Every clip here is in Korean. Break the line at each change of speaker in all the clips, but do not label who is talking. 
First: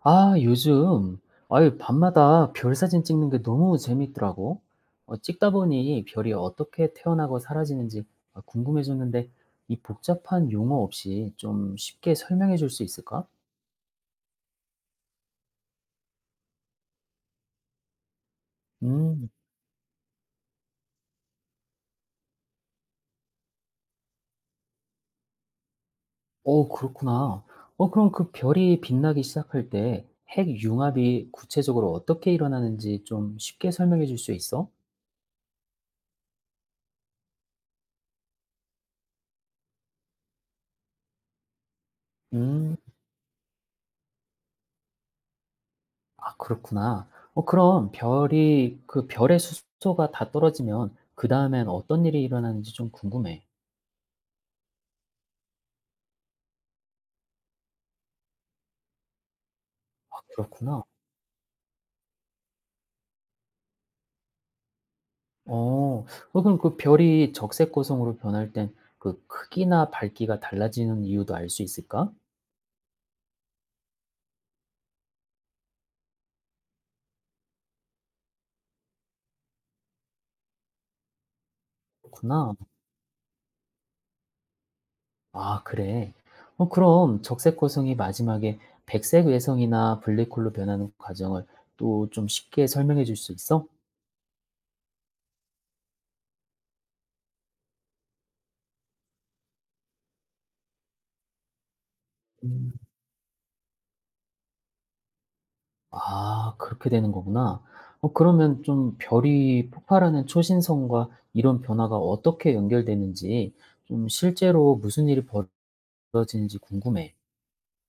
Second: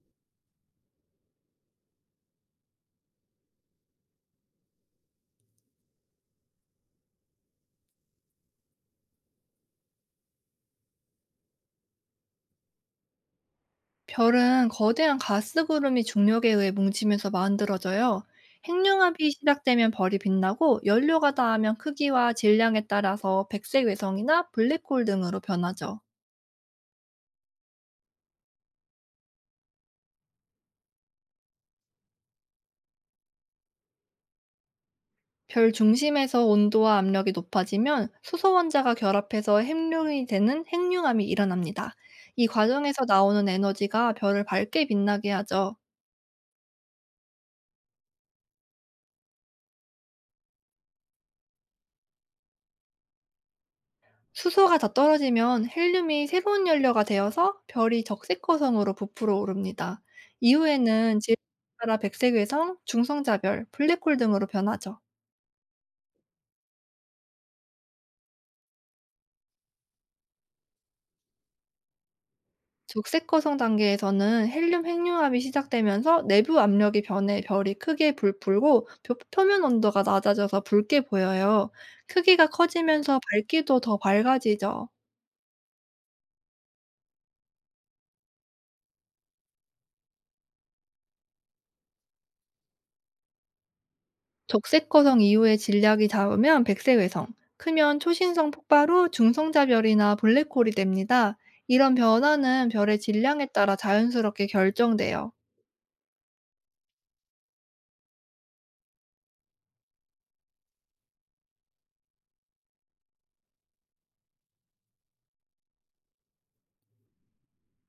아, 요즘 아유 밤마다 별 사진 찍는 게 너무 재밌더라고. 찍다 보니 별이 어떻게 태어나고 사라지는지 아, 궁금해졌는데 이 복잡한 용어 없이 좀 쉽게 설명해 줄 수 있을까?
별은 거대한 가스구름이 중력에 의해 뭉치면서 만들어져요.
음,
핵융합이 시작되면 별이 빛나고 연료가 닿으면 크기와 질량에 따라서 백색 외성이나 블랙홀 등으로 변하죠.
그렇구나. 그럼 그 별이 빛나기 시작할 때 핵융합이 구체적으로 어떻게 일어나는지 좀 쉽게 설명해 줄 수 있어?
별 중심에서 온도와 압력이 높아지면 수소 원자가 결합해서 핵융이 되는 핵융합이 일어납니다. 이
음.
과정에서 나오는 에너지가 별을 밝게 빛나게 하죠.
아, 그렇구나. 어, 그럼 별이 그 별의 수소가 다 떨어지면 그다음엔 어떤 일이 일어나는지 좀 궁금해.
수소가 더 떨어지면 헬륨이 새로운 연료가 되어서 별이 적색거성으로 부풀어 오릅니다.
아, 그렇구나.
이후에는 질소에 따라 백색외성 중성자별, 블랙홀 등으로 변하죠.
어. 어, 그럼 그 별이 적색 고성으로 변할 땐 그 크기나 밝기가 달라지는 이유도 알 수 있을까?
적색거성 단계에서는 헬륨 핵융합이 시작되면서 내부 압력이 변해 별이 크게 불풀고 표면 온도가 낮아져서 붉게 보여요. 크기가
그렇구나.
커지면서 밝기도 더 밝아지죠.
아, 그래. 어, 그럼 적색 고성이 마지막에 백색 외성이나 블랙홀로 변하는 과정을 또 좀 쉽게 설명해 줄 수 있어?
적색거성 이후에 진략이 작으면 백색외성, 크면 초신성 폭발 후 중성자별이나 블랙홀이 됩니다. 이런 변화는
음.
별의 질량에 따라 자연스럽게 결정돼요.
아, 그렇게 되는 거구나. 어, 그러면 좀 별이 폭발하는 초신성과 이런 변화가 어떻게 연결되는지 좀 실제로 무슨 일이 벌어지는지 궁금해.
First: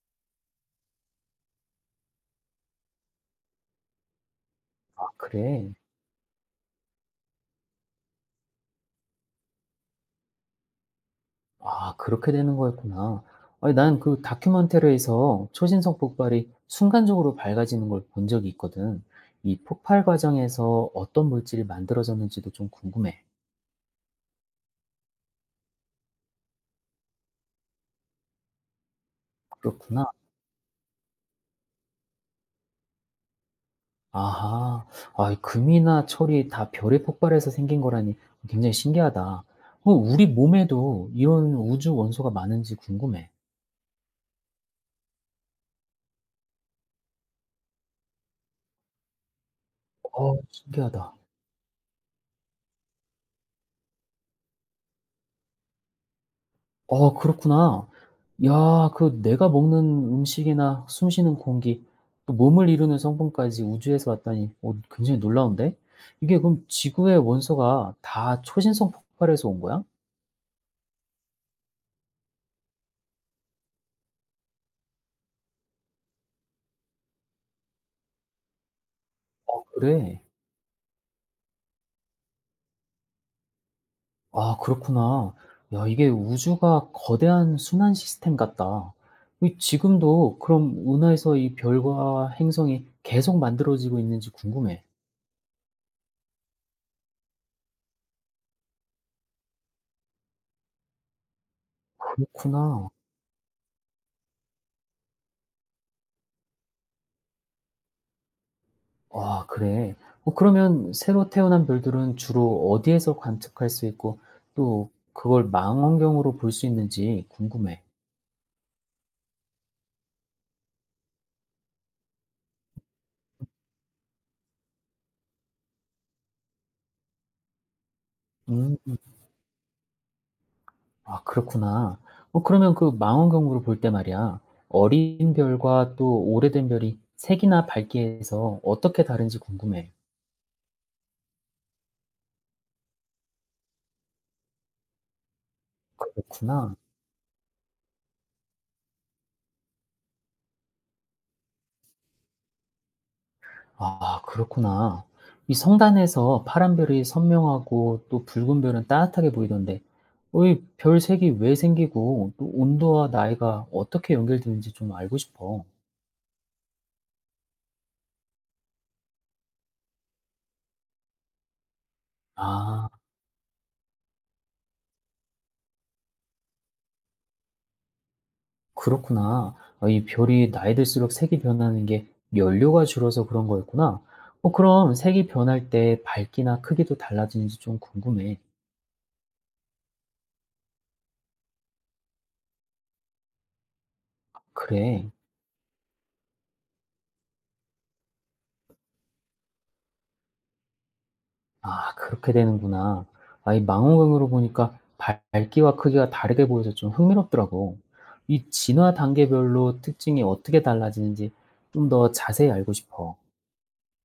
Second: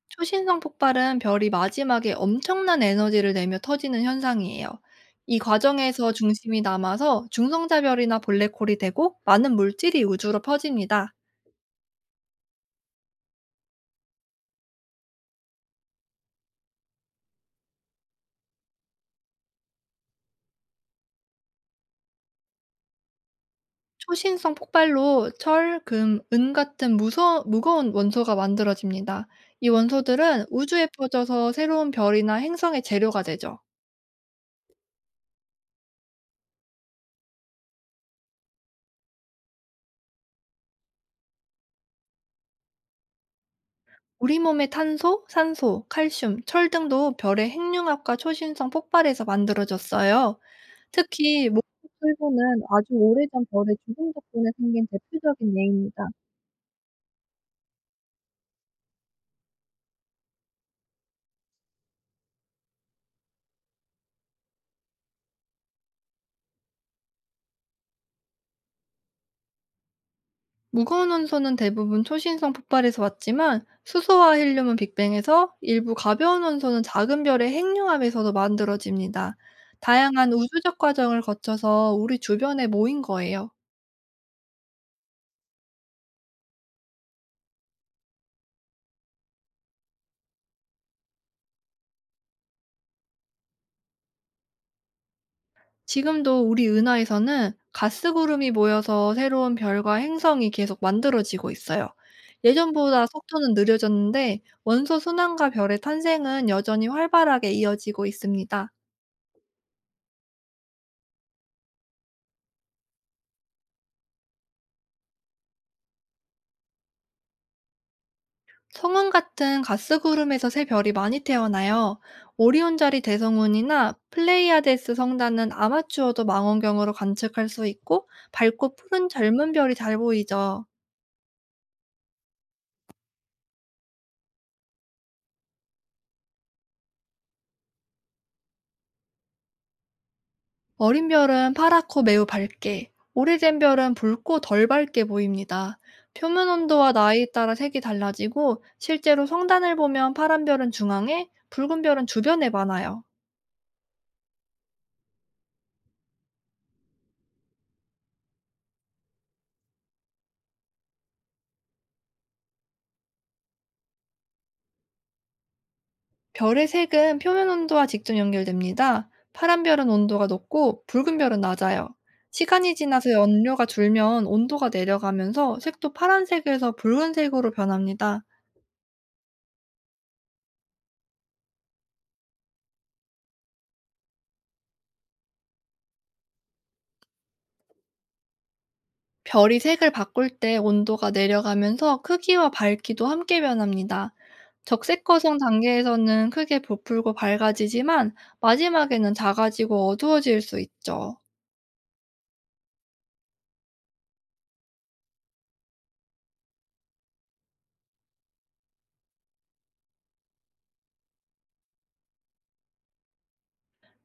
초신성 폭발은 별이 마지막에 엄청난 에너지를 내며 터지는 현상이에요.
아,
이
그래?
과정에서 중심이 남아서 중성자별이나 블랙홀이 되고 많은 물질이 우주로 퍼집니다.
아, 그렇게 되는 거였구나. 아니, 난 그 다큐멘터리에서 초신성 폭발이 순간적으로 밝아지는 걸 본 적이 있거든. 이 폭발 과정에서 어떤 물질이 만들어졌는지도 좀 궁금해.
초신성 폭발로 철, 금, 은 같은 무서 무거운 원소가 만들어집니다. 이
그렇구나.
원소들은 우주에 퍼져서 새로운 별이나 행성의 재료가 되죠.
아하. 아, 이 금이나 철이 다 별의 폭발에서 생긴 거라니 굉장히 신기하다. 어, 우리 몸에도 이런 우주 원소가 많은지 궁금해.
우리 몸의 탄소, 산소, 칼슘, 철 등도 별의 핵융합과 초신성 폭발에서 만들어졌어요.
어, 신기하다.
특히 목표 철분은 아주 오래전 별의 죽음 덕분에 생긴 대표적인 예입니다.
어, 그렇구나. 야, 그 내가 먹는 음식이나 숨 쉬는 공기 또 몸을 이루는 성분까지 우주에서 왔다니 어, 굉장히 놀라운데? 이게 그럼 지구의 원소가 다 초신성 폭발에서 온 거야?
무거운 원소는 대부분 초신성 폭발에서 왔지만 수소와 헬륨은 빅뱅에서 일부 가벼운 원소는 작은 별의 핵융합에서도 만들어집니다.
어, 그래.
다양한 우주적 과정을 거쳐서 우리 주변에 모인 거예요.
아, 그렇구나. 야, 이게 우주가 거대한 순환 시스템 같다. 이 지금도 그럼 은하에서 이 별과 행성이 계속 만들어지고 있는지 궁금해.
지금도 우리 은하에서는 가스 구름이 모여서 새로운 별과 행성이 계속 만들어지고 있어요.
그렇구나.
예전보다 속도는 느려졌는데 원소 순환과 별의 탄생은 여전히 활발하게 이어지고 있습니다.
아, 그래. 어, 그러면 새로 태어난 별들은 주로 어디에서 관측할 수 있고 또 그걸 망원경으로 볼 수 있는지 궁금해.
성운 같은 가스구름에서 새 별이 많이 태어나요. 오리온자리 대성운이나 플레이아데스 성단은 아마추어도 망원경으로 관측할 수 있고 밝고
음.
푸른 젊은 별이 잘 보이죠.
아, 그렇구나. 어, 그러면 그 망원경으로 볼 때 말이야. 어린 별과 또 오래된 별이 색이나 밝기에서 어떻게 다른지 궁금해.
어린 별은 파랗고 매우 밝게, 오래된 별은 붉고 덜 밝게 보입니다. 표면
그렇구나.
온도와 나이에 따라 색이 달라지고 실제로 성단을 보면 파란 별은 중앙에, 붉은 별은 주변에 많아요.
아, 그렇구나. 이 성단에서 파란 별이 선명하고 또 붉은 별은 따뜻하게 보이던데 어, 이 별 색이 왜 생기고 또 온도와 나이가 어떻게 연결되는지 좀 알고 싶어.
별의 색은 표면 온도와 직접 연결됩니다. 파란 별은 온도가 높고 붉은 별은 낮아요. 시간이
아.
지나서 연료가 줄면 온도가 내려가면서 색도 파란색에서 붉은색으로 변합니다.
그렇구나. 아, 이 별이 나이 들수록 색이 변하는 게 연료가 줄어서 그런 거였구나. 어, 그럼 색이 변할 때 밝기나 크기도 달라지는지 좀 궁금해.
별이 색을 바꿀 때 온도가 내려가면서 크기와 밝기도 함께 변합니다. 적색
그래.
거성 단계에서는 크게 부풀고 밝아지지만 마지막에는 작아지고 어두워질 수 있죠.
아, 그렇게 되는구나. 아, 이 망원경으로 보니까 밝기와 크기가 다르게 보여서 좀 흥미롭더라고. 이 진화 단계별로 특징이 어떻게 달라지는지 좀 더 자세히 알고 싶어.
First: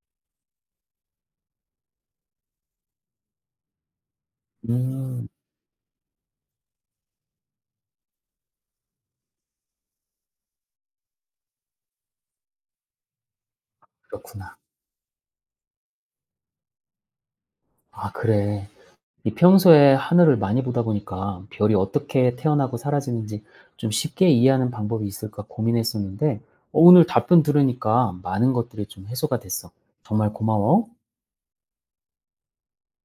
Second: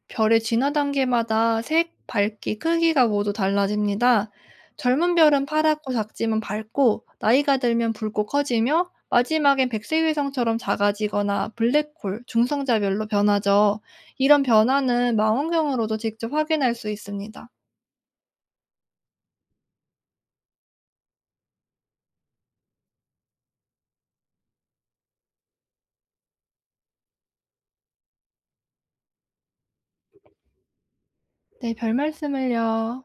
별의 진화 단계마다 색, 밝기, 크기가 모두 달라집니다. 젊은
음,
별은 파랗고 작지만 밝고, 나이가 들면 붉고 커지며, 마지막엔 백색위성처럼 작아지거나 블랙홀, 중성자별로 변하죠. 이런
그렇구나.
변화는 망원경으로도 직접 확인할 수 있습니다.
아, 그래. 이 평소에 하늘을 많이 보다 보니까 별이 어떻게 태어나고 사라지는지 좀 쉽게 이해하는 방법이 있을까 고민했었는데 어, 오늘 답변 들으니까 많은 것들이 좀 해소가 됐어. 정말 고마워.
네, 별 말씀을요.